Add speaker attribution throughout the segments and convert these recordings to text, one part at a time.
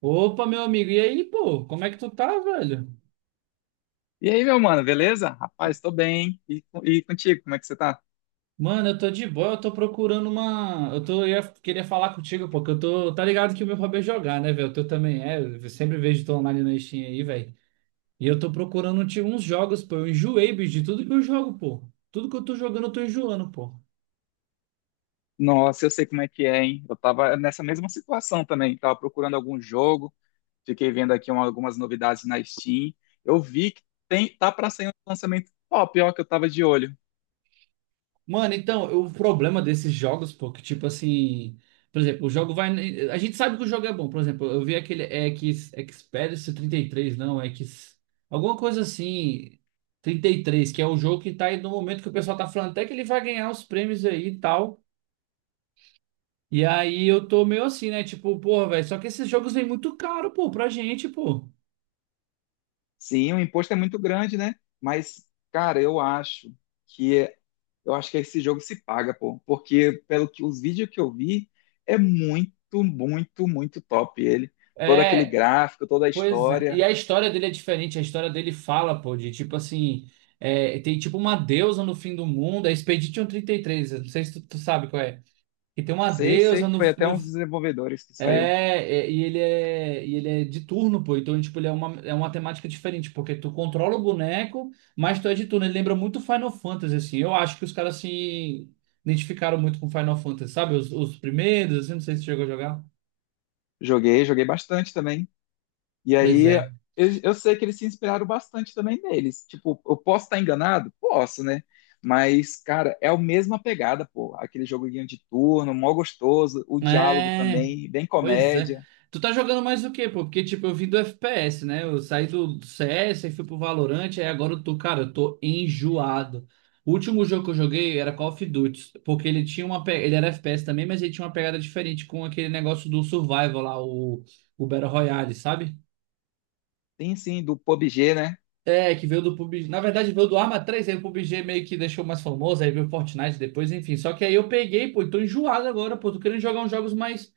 Speaker 1: Opa, meu amigo, e aí, pô, como é que tu tá, velho?
Speaker 2: E aí, meu mano, beleza? Rapaz, tô bem. E, e contigo, como é que você tá?
Speaker 1: Mano, eu tô de boa, eu tô procurando uma. Eu tô, queria falar contigo, pô, que eu tô. Tá ligado que o meu hobby é jogar, né, velho? O teu também é. Eu sempre vejo tu online na Steam aí, velho. E eu tô procurando tipo, uns jogos, pô. Eu enjoei, bicho, de tudo que eu jogo, pô. Tudo que eu tô jogando, eu tô enjoando, pô.
Speaker 2: Nossa, eu sei como é que é, hein? Eu tava nessa mesma situação também. Tava procurando algum jogo, fiquei vendo aqui algumas novidades na Steam. Eu vi que tem, tá pra sair um lançamento top, ó, que eu tava de olho.
Speaker 1: Mano, então, o problema desses jogos, pô, que tipo assim, por exemplo, o jogo vai. A gente sabe que o jogo é bom, por exemplo, eu vi aquele X, Expedition trinta e três, não, X. Alguma coisa assim, 33, que é o jogo que tá aí no momento que o pessoal tá falando até que ele vai ganhar os prêmios aí e tal. E aí eu tô meio assim, né? Tipo, porra, velho, só que esses jogos vêm muito caro, pô, pra gente, pô.
Speaker 2: Sim, o imposto é muito grande, né? Mas, cara, eu acho que é- eu acho que esse jogo se paga, pô. Porque, pelo que os vídeos que eu vi, é muito, muito, muito top ele. Todo aquele
Speaker 1: É,
Speaker 2: gráfico, toda a
Speaker 1: pois é, e
Speaker 2: história.
Speaker 1: a história dele é diferente, a história dele fala, pô, de tipo assim, é, tem tipo uma deusa no fim do mundo, é Expedition 33, eu não sei se tu, tu sabe qual é, que tem uma
Speaker 2: Sei, sei
Speaker 1: deusa
Speaker 2: que
Speaker 1: no,
Speaker 2: foi até
Speaker 1: no
Speaker 2: uns desenvolvedores que saiu.
Speaker 1: é, é, e ele é, e ele é de turno, pô, então tipo, ele é uma temática diferente, porque tu controla o boneco, mas tu é de turno, ele lembra muito Final Fantasy, assim, eu acho que os caras se identificaram muito com Final Fantasy, sabe, os primeiros, assim, não sei se chegou a jogar,
Speaker 2: Joguei, joguei bastante também. E
Speaker 1: pois
Speaker 2: aí,
Speaker 1: é.
Speaker 2: eu sei que eles se inspiraram bastante também neles. Tipo, eu posso estar enganado? Posso, né? Mas, cara, é a mesma pegada, pô. Aquele joguinho de turno, mó gostoso. O diálogo
Speaker 1: É,
Speaker 2: também, bem
Speaker 1: pois é.
Speaker 2: comédia.
Speaker 1: Tu tá jogando mais o quê, pô? Porque, tipo, eu vim do FPS, né? Eu saí do CS, aí fui pro Valorant, aí agora eu tô, cara, eu tô enjoado. O último jogo que eu joguei era Call of Duty, porque ele tinha uma, ele era FPS também, mas ele tinha uma pegada diferente com aquele negócio do survival lá, o Battle Royale, sabe?
Speaker 2: Tem sim, do PUBG, né?
Speaker 1: É, que veio do PUBG. Na verdade, veio do Arma três aí o PUBG meio que deixou mais famoso, aí veio o Fortnite depois, enfim. Só que aí eu peguei, pô, e tô enjoado agora, pô, tô querendo jogar uns jogos mais.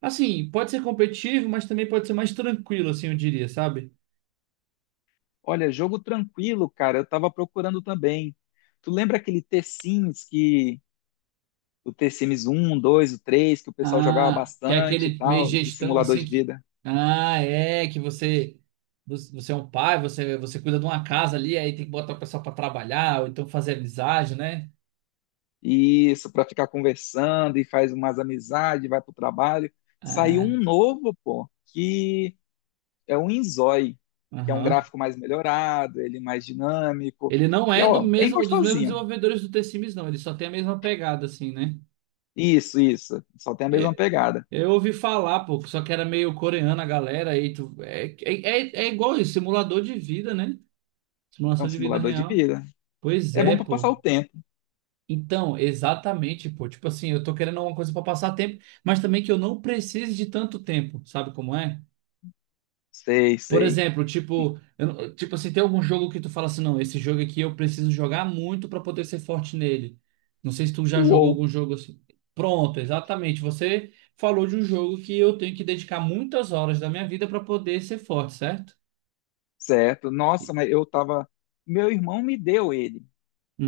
Speaker 1: Assim, pode ser competitivo, mas também pode ser mais tranquilo, assim, eu diria, sabe?
Speaker 2: Olha, jogo tranquilo, cara. Eu tava procurando também. Tu lembra aquele T-Sims que... O T-Sims 1, 2, o 3 que o pessoal jogava
Speaker 1: Ah, que é
Speaker 2: bastante e
Speaker 1: aquele meio
Speaker 2: tal, de
Speaker 1: gestão
Speaker 2: simulador
Speaker 1: assim
Speaker 2: de
Speaker 1: que.
Speaker 2: vida.
Speaker 1: Ah, é, que você. Você é um pai, você, você cuida de uma casa ali, aí tem que botar o pessoal pra trabalhar, ou então fazer amizade, né?
Speaker 2: Isso, para ficar conversando e faz umas amizades, vai pro trabalho. Saiu
Speaker 1: Ah,
Speaker 2: um novo, pô, que é um Inzói, que é um
Speaker 1: aham.
Speaker 2: gráfico mais melhorado, ele mais dinâmico.
Speaker 1: Ele não
Speaker 2: E,
Speaker 1: é do
Speaker 2: ó, bem
Speaker 1: mesmo, dos mesmos
Speaker 2: gostosinho.
Speaker 1: desenvolvedores do T-Sims, não. Ele só tem a mesma pegada, assim, né?
Speaker 2: Isso, isso. Só tem a mesma
Speaker 1: É,
Speaker 2: pegada.
Speaker 1: eu ouvi falar, pô, que só que era meio coreana a galera, aí tu. É, é, é é igual isso, simulador de vida, né?
Speaker 2: É
Speaker 1: Simulação
Speaker 2: um
Speaker 1: de vida
Speaker 2: simulador de
Speaker 1: real.
Speaker 2: vida.
Speaker 1: Pois
Speaker 2: É bom
Speaker 1: é,
Speaker 2: para passar
Speaker 1: pô.
Speaker 2: o tempo.
Speaker 1: Então, exatamente, pô. Tipo assim, eu tô querendo alguma coisa pra passar tempo, mas também que eu não precise de tanto tempo, sabe como é?
Speaker 2: Sei,
Speaker 1: Por
Speaker 2: sei.
Speaker 1: exemplo, tipo, eu não- tipo assim, tem algum jogo que tu fala assim, não, esse jogo aqui eu preciso jogar muito pra poder ser forte nele. Não sei se tu já jogou
Speaker 2: Uou,
Speaker 1: algum jogo assim. Pronto, exatamente. Você falou de um jogo que eu tenho que dedicar muitas horas da minha vida pra poder ser forte, certo?
Speaker 2: certo. Nossa, mas eu tava. Meu irmão me deu ele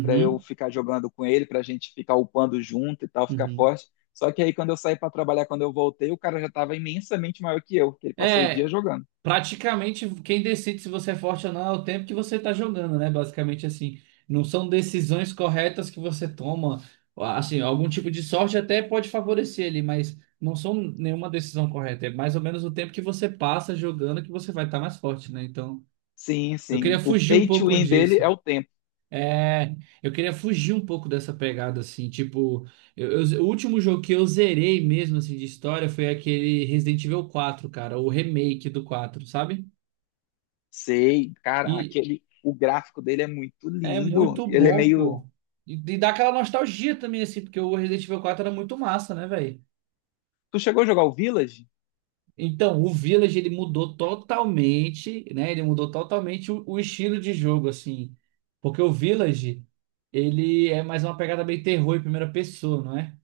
Speaker 2: para eu ficar jogando com ele, para a gente ficar upando junto e tal, ficar
Speaker 1: uhum.
Speaker 2: forte. Só que aí quando eu saí para trabalhar, quando eu voltei, o cara já estava imensamente maior que eu, porque ele passou o dia
Speaker 1: É,
Speaker 2: jogando.
Speaker 1: praticamente quem decide se você é forte ou não é o tempo que você está jogando, né? Basicamente assim, não são decisões corretas que você toma, assim, algum tipo de sorte até pode favorecer ele, mas não são nenhuma decisão correta, é mais ou menos o tempo que você passa jogando que você vai estar mais forte, né? Então,
Speaker 2: Sim,
Speaker 1: eu
Speaker 2: sim.
Speaker 1: queria
Speaker 2: O
Speaker 1: fugir um
Speaker 2: pay to
Speaker 1: pouco
Speaker 2: win dele é
Speaker 1: disso.
Speaker 2: o tempo.
Speaker 1: É, eu queria fugir um pouco dessa pegada assim, tipo, o último jogo que eu zerei mesmo assim de história foi aquele Resident Evil 4, cara, o remake do 4, sabe?
Speaker 2: Sei, cara,
Speaker 1: E,
Speaker 2: aquele o gráfico dele é muito
Speaker 1: é
Speaker 2: lindo.
Speaker 1: muito
Speaker 2: Ele é
Speaker 1: bom,
Speaker 2: meio.
Speaker 1: pô. E dá aquela nostalgia também, assim, porque o Resident Evil 4 era muito massa, né, velho?
Speaker 2: Tu chegou a jogar o Village?
Speaker 1: Então, o Village, ele mudou totalmente, né? Ele mudou totalmente o estilo de jogo, assim. Porque o Village, ele é mais uma pegada bem terror em primeira pessoa, não é?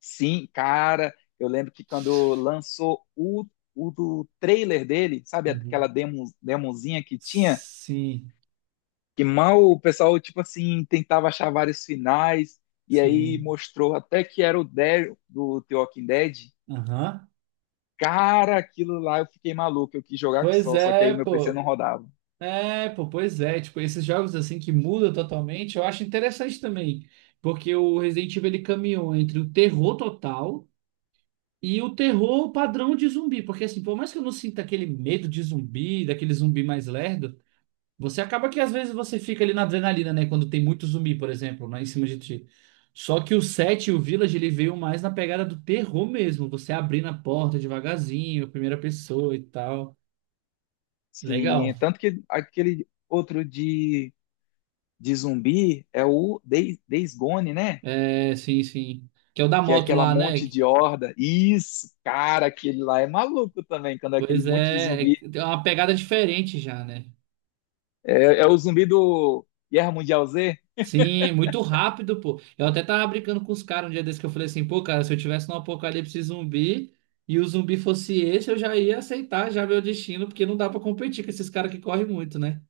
Speaker 2: Sim, cara, eu lembro que quando lançou o do trailer dele, sabe aquela
Speaker 1: Uhum.
Speaker 2: demo, demozinha que tinha?
Speaker 1: Sim,
Speaker 2: Que mal o pessoal, tipo assim, tentava achar vários finais, e aí
Speaker 1: sim.
Speaker 2: mostrou até que era o Daryl do The Walking Dead.
Speaker 1: Aham.
Speaker 2: Cara, aquilo lá eu fiquei maluco, eu quis jogar que
Speaker 1: Pois
Speaker 2: só, só que aí
Speaker 1: é,
Speaker 2: o meu PC não
Speaker 1: pô.
Speaker 2: rodava.
Speaker 1: É, pô, pois é, tipo, esses jogos assim que mudam totalmente, eu acho interessante também, porque o Resident Evil ele caminhou entre o terror total e o terror padrão de zumbi, porque assim, por mais que eu não sinta aquele medo de zumbi, daquele zumbi mais lerdo, você acaba que às vezes você fica ali na adrenalina, né, quando tem muito zumbi, por exemplo, né, em cima de ti. Só que o 7 e o Village ele veio mais na pegada do terror mesmo, você abrindo a porta devagarzinho, primeira pessoa e tal.
Speaker 2: Sim,
Speaker 1: Legal.
Speaker 2: tanto que aquele de zumbi é o Days Gone, né?
Speaker 1: É, sim, sim. Que é o da
Speaker 2: Que é
Speaker 1: moto
Speaker 2: aquela
Speaker 1: lá, né?
Speaker 2: monte de horda. Isso, cara, aquele lá é maluco também, quando é aquele
Speaker 1: Pois
Speaker 2: monte de
Speaker 1: é, é
Speaker 2: zumbi.
Speaker 1: tem uma pegada diferente já, né?
Speaker 2: É, é o zumbi do Guerra Mundial Z?
Speaker 1: Sim, muito rápido, pô. Eu até tava brincando com os caras um dia desse que eu falei assim, pô, cara, se eu tivesse num apocalipse zumbi e o zumbi fosse esse, eu já ia aceitar já meu destino, porque não dá pra competir com esses caras que correm muito, né?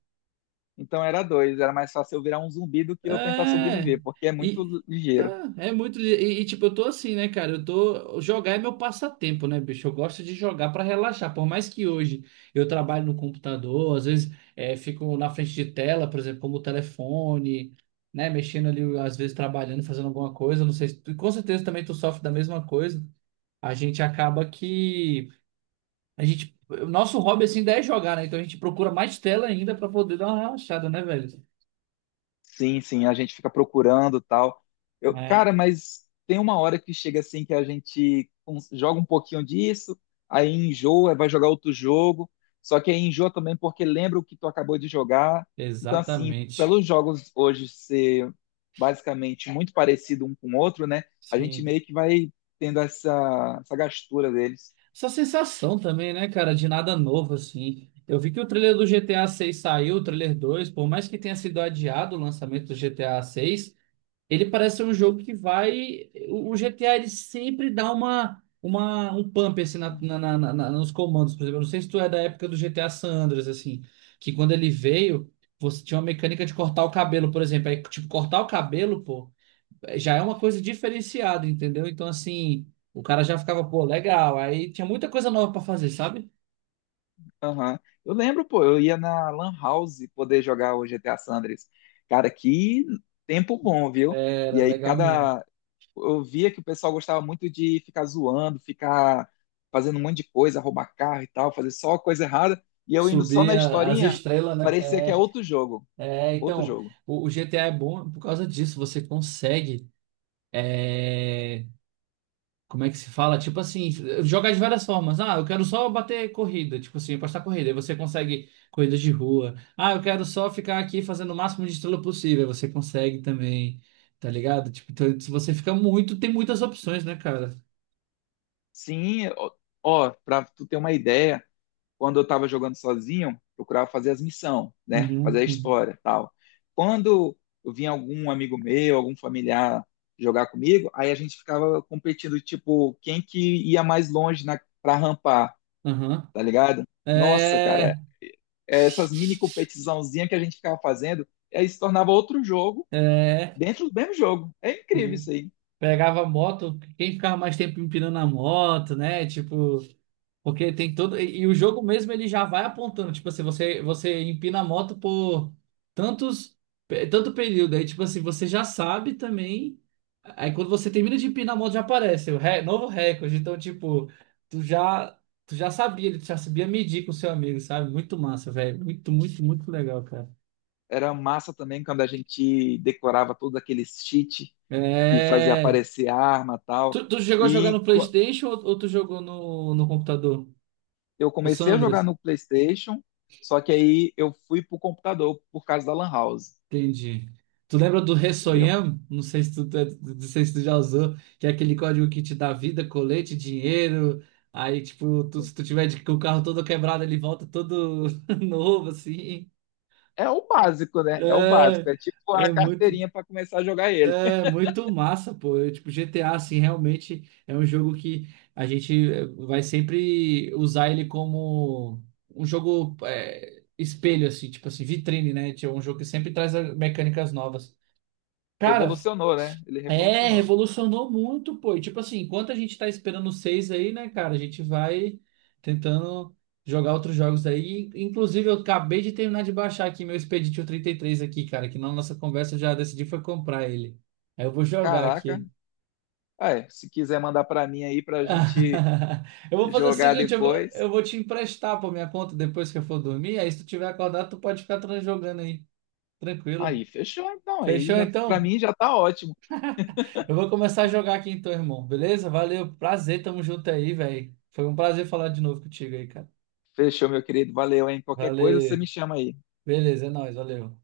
Speaker 2: Então era dois, era mais fácil eu virar um zumbi do que eu tentar
Speaker 1: É.
Speaker 2: sobreviver, porque é
Speaker 1: E,
Speaker 2: muito ligeiro.
Speaker 1: tá, é muito. E, tipo, eu tô assim, né, cara? Eu tô. Jogar é meu passatempo, né, bicho? Eu gosto de jogar pra relaxar. Por mais que hoje eu trabalho no computador, às vezes é, fico na frente de tela, por exemplo, como o telefone, né? Mexendo ali, às vezes trabalhando, fazendo alguma coisa. Não sei se tu- com certeza também tu sofre da mesma coisa. A gente acaba que. A gente. O nosso hobby, assim, ainda é jogar, né? Então a gente procura mais tela ainda pra poder dar uma relaxada, né, velho?
Speaker 2: Sim, sim, a gente fica procurando tal. Eu,
Speaker 1: É,
Speaker 2: cara, mas tem uma hora que chega assim que a gente joga um pouquinho disso, aí enjoa, vai jogar outro jogo, só que aí enjoa também porque lembra o que tu acabou de jogar. Então, assim,
Speaker 1: exatamente.
Speaker 2: pelos jogos hoje ser basicamente muito parecido um com o outro, né? A gente
Speaker 1: Sim.
Speaker 2: meio que vai tendo essa gastura deles.
Speaker 1: Essa sensação também, né, cara, de nada novo, assim. Eu vi que o trailer do GTA 6 saiu, o trailer 2 por mais que tenha sido adiado o lançamento do GTA 6, ele parece ser um jogo que vai. O GTA ele sempre dá uma, um pump assim, na, na, nos comandos. Por exemplo, eu não sei se tu é da época do GTA San Andreas, assim, que quando ele veio, você tinha uma mecânica de cortar o cabelo, por exemplo. Aí, tipo, cortar o cabelo, pô já é uma coisa diferenciada, entendeu? Então, assim, o cara já ficava, pô, legal. Aí tinha muita coisa nova pra fazer, sabe?
Speaker 2: Aham. Eu lembro, pô, eu ia na Lan House poder jogar o GTA San Andreas. Cara, que tempo bom, viu?
Speaker 1: Era
Speaker 2: E aí
Speaker 1: legal mesmo.
Speaker 2: cada eu via que o pessoal gostava muito de ficar zoando, ficar fazendo um monte de coisa, roubar carro e tal, fazer só coisa errada, e eu indo só
Speaker 1: Subir
Speaker 2: na
Speaker 1: a- as
Speaker 2: historinha,
Speaker 1: estrelas, né?
Speaker 2: parecia que é
Speaker 1: É,
Speaker 2: outro jogo,
Speaker 1: é,
Speaker 2: outro
Speaker 1: então,
Speaker 2: jogo.
Speaker 1: o GTA é bom por causa disso. Você consegue, como é que se fala? Tipo assim, jogar de várias formas. Ah, eu quero só bater corrida, tipo assim, apostar corrida. Aí você consegue corridas de rua. Ah, eu quero só ficar aqui fazendo o máximo de estrela possível. Aí você consegue também, tá ligado? Tipo, então, se você fica muito, tem muitas opções, né, cara?
Speaker 2: Sim, ó, ó, pra tu ter uma ideia, quando eu estava jogando sozinho, procurava fazer as missões, né? Fazer
Speaker 1: Uhum,
Speaker 2: a
Speaker 1: uhum,
Speaker 2: história, tal. Quando eu vinha algum amigo meu, algum familiar jogar comigo, aí a gente ficava competindo, tipo, quem que ia mais longe na, pra rampar,
Speaker 1: aham.
Speaker 2: tá ligado? Nossa, cara,
Speaker 1: É.
Speaker 2: é, essas mini competiçãozinhas que a gente ficava fazendo, aí se tornava outro jogo
Speaker 1: É.
Speaker 2: dentro do mesmo jogo. É incrível isso
Speaker 1: Sim.
Speaker 2: aí.
Speaker 1: Pegava a moto, quem ficava mais tempo empinando a moto, né? Tipo, porque tem todo. E o jogo mesmo ele já vai apontando. Tipo assim, você, você empina a moto por tantos, tanto período. Aí, tipo assim, você já sabe também. Aí quando você termina de empinar a moto, já aparece o novo recorde. Então, tipo, tu já. Tu já sabia, ele já sabia medir com o seu amigo, sabe? Muito massa, velho. Muito, muito, muito legal, cara.
Speaker 2: Era massa também quando a gente decorava todos aqueles cheat e fazia
Speaker 1: É.
Speaker 2: aparecer arma
Speaker 1: Tu,
Speaker 2: tal.
Speaker 1: tu chegou a jogar
Speaker 2: E
Speaker 1: no
Speaker 2: qu-
Speaker 1: PlayStation ou tu jogou no, no computador?
Speaker 2: eu
Speaker 1: O
Speaker 2: comecei a jogar
Speaker 1: Sandras?
Speaker 2: no PlayStation, só que aí eu fui pro computador por causa da Lan House,
Speaker 1: Entendi. Tu lembra do
Speaker 2: entendeu?
Speaker 1: Ressoyam? Não sei se tu, é, não sei se tu já usou, que é aquele código que te dá vida, colete, dinheiro. Aí, tipo, se tu tiver com o carro todo quebrado, ele volta todo novo, assim.
Speaker 2: É o básico, né? É o básico.
Speaker 1: É,
Speaker 2: É tipo a
Speaker 1: é muito.
Speaker 2: carteirinha para começar a jogar ele.
Speaker 1: É muito massa, pô. Eu, tipo, GTA, assim, realmente é um jogo que a gente vai sempre usar ele como um jogo espelho, assim, tipo assim, vitrine, né? Tipo, é um jogo que sempre traz mecânicas novas. Cara,
Speaker 2: Revolucionou, né? Ele
Speaker 1: é,
Speaker 2: revolucionou.
Speaker 1: revolucionou muito, pô. E, tipo assim, enquanto a gente tá esperando o 6 aí, né, cara, a gente vai tentando jogar outros jogos aí. Inclusive, eu acabei de terminar de baixar aqui meu Expedition trinta e três aqui, cara, que na nossa conversa eu já decidi foi comprar ele. Aí eu vou jogar
Speaker 2: Caraca.
Speaker 1: aqui.
Speaker 2: Ah, é, se quiser mandar para mim aí pra gente
Speaker 1: Eu vou fazer o
Speaker 2: jogar
Speaker 1: seguinte, eu
Speaker 2: depois.
Speaker 1: vou te emprestar por minha conta depois que eu for dormir. Aí se tu tiver acordado, tu pode ficar jogando aí, tranquilo.
Speaker 2: Aí, fechou. Então, aí
Speaker 1: Fechou
Speaker 2: já para
Speaker 1: então?
Speaker 2: mim já tá ótimo.
Speaker 1: Eu vou começar a jogar aqui então, irmão. Beleza? Valeu, prazer, tamo junto aí, velho. Foi um prazer falar de novo contigo aí, cara.
Speaker 2: Fechou, meu querido. Valeu, hein? Qualquer coisa você
Speaker 1: Valeu.
Speaker 2: me chama aí.
Speaker 1: Beleza, é nóis, valeu.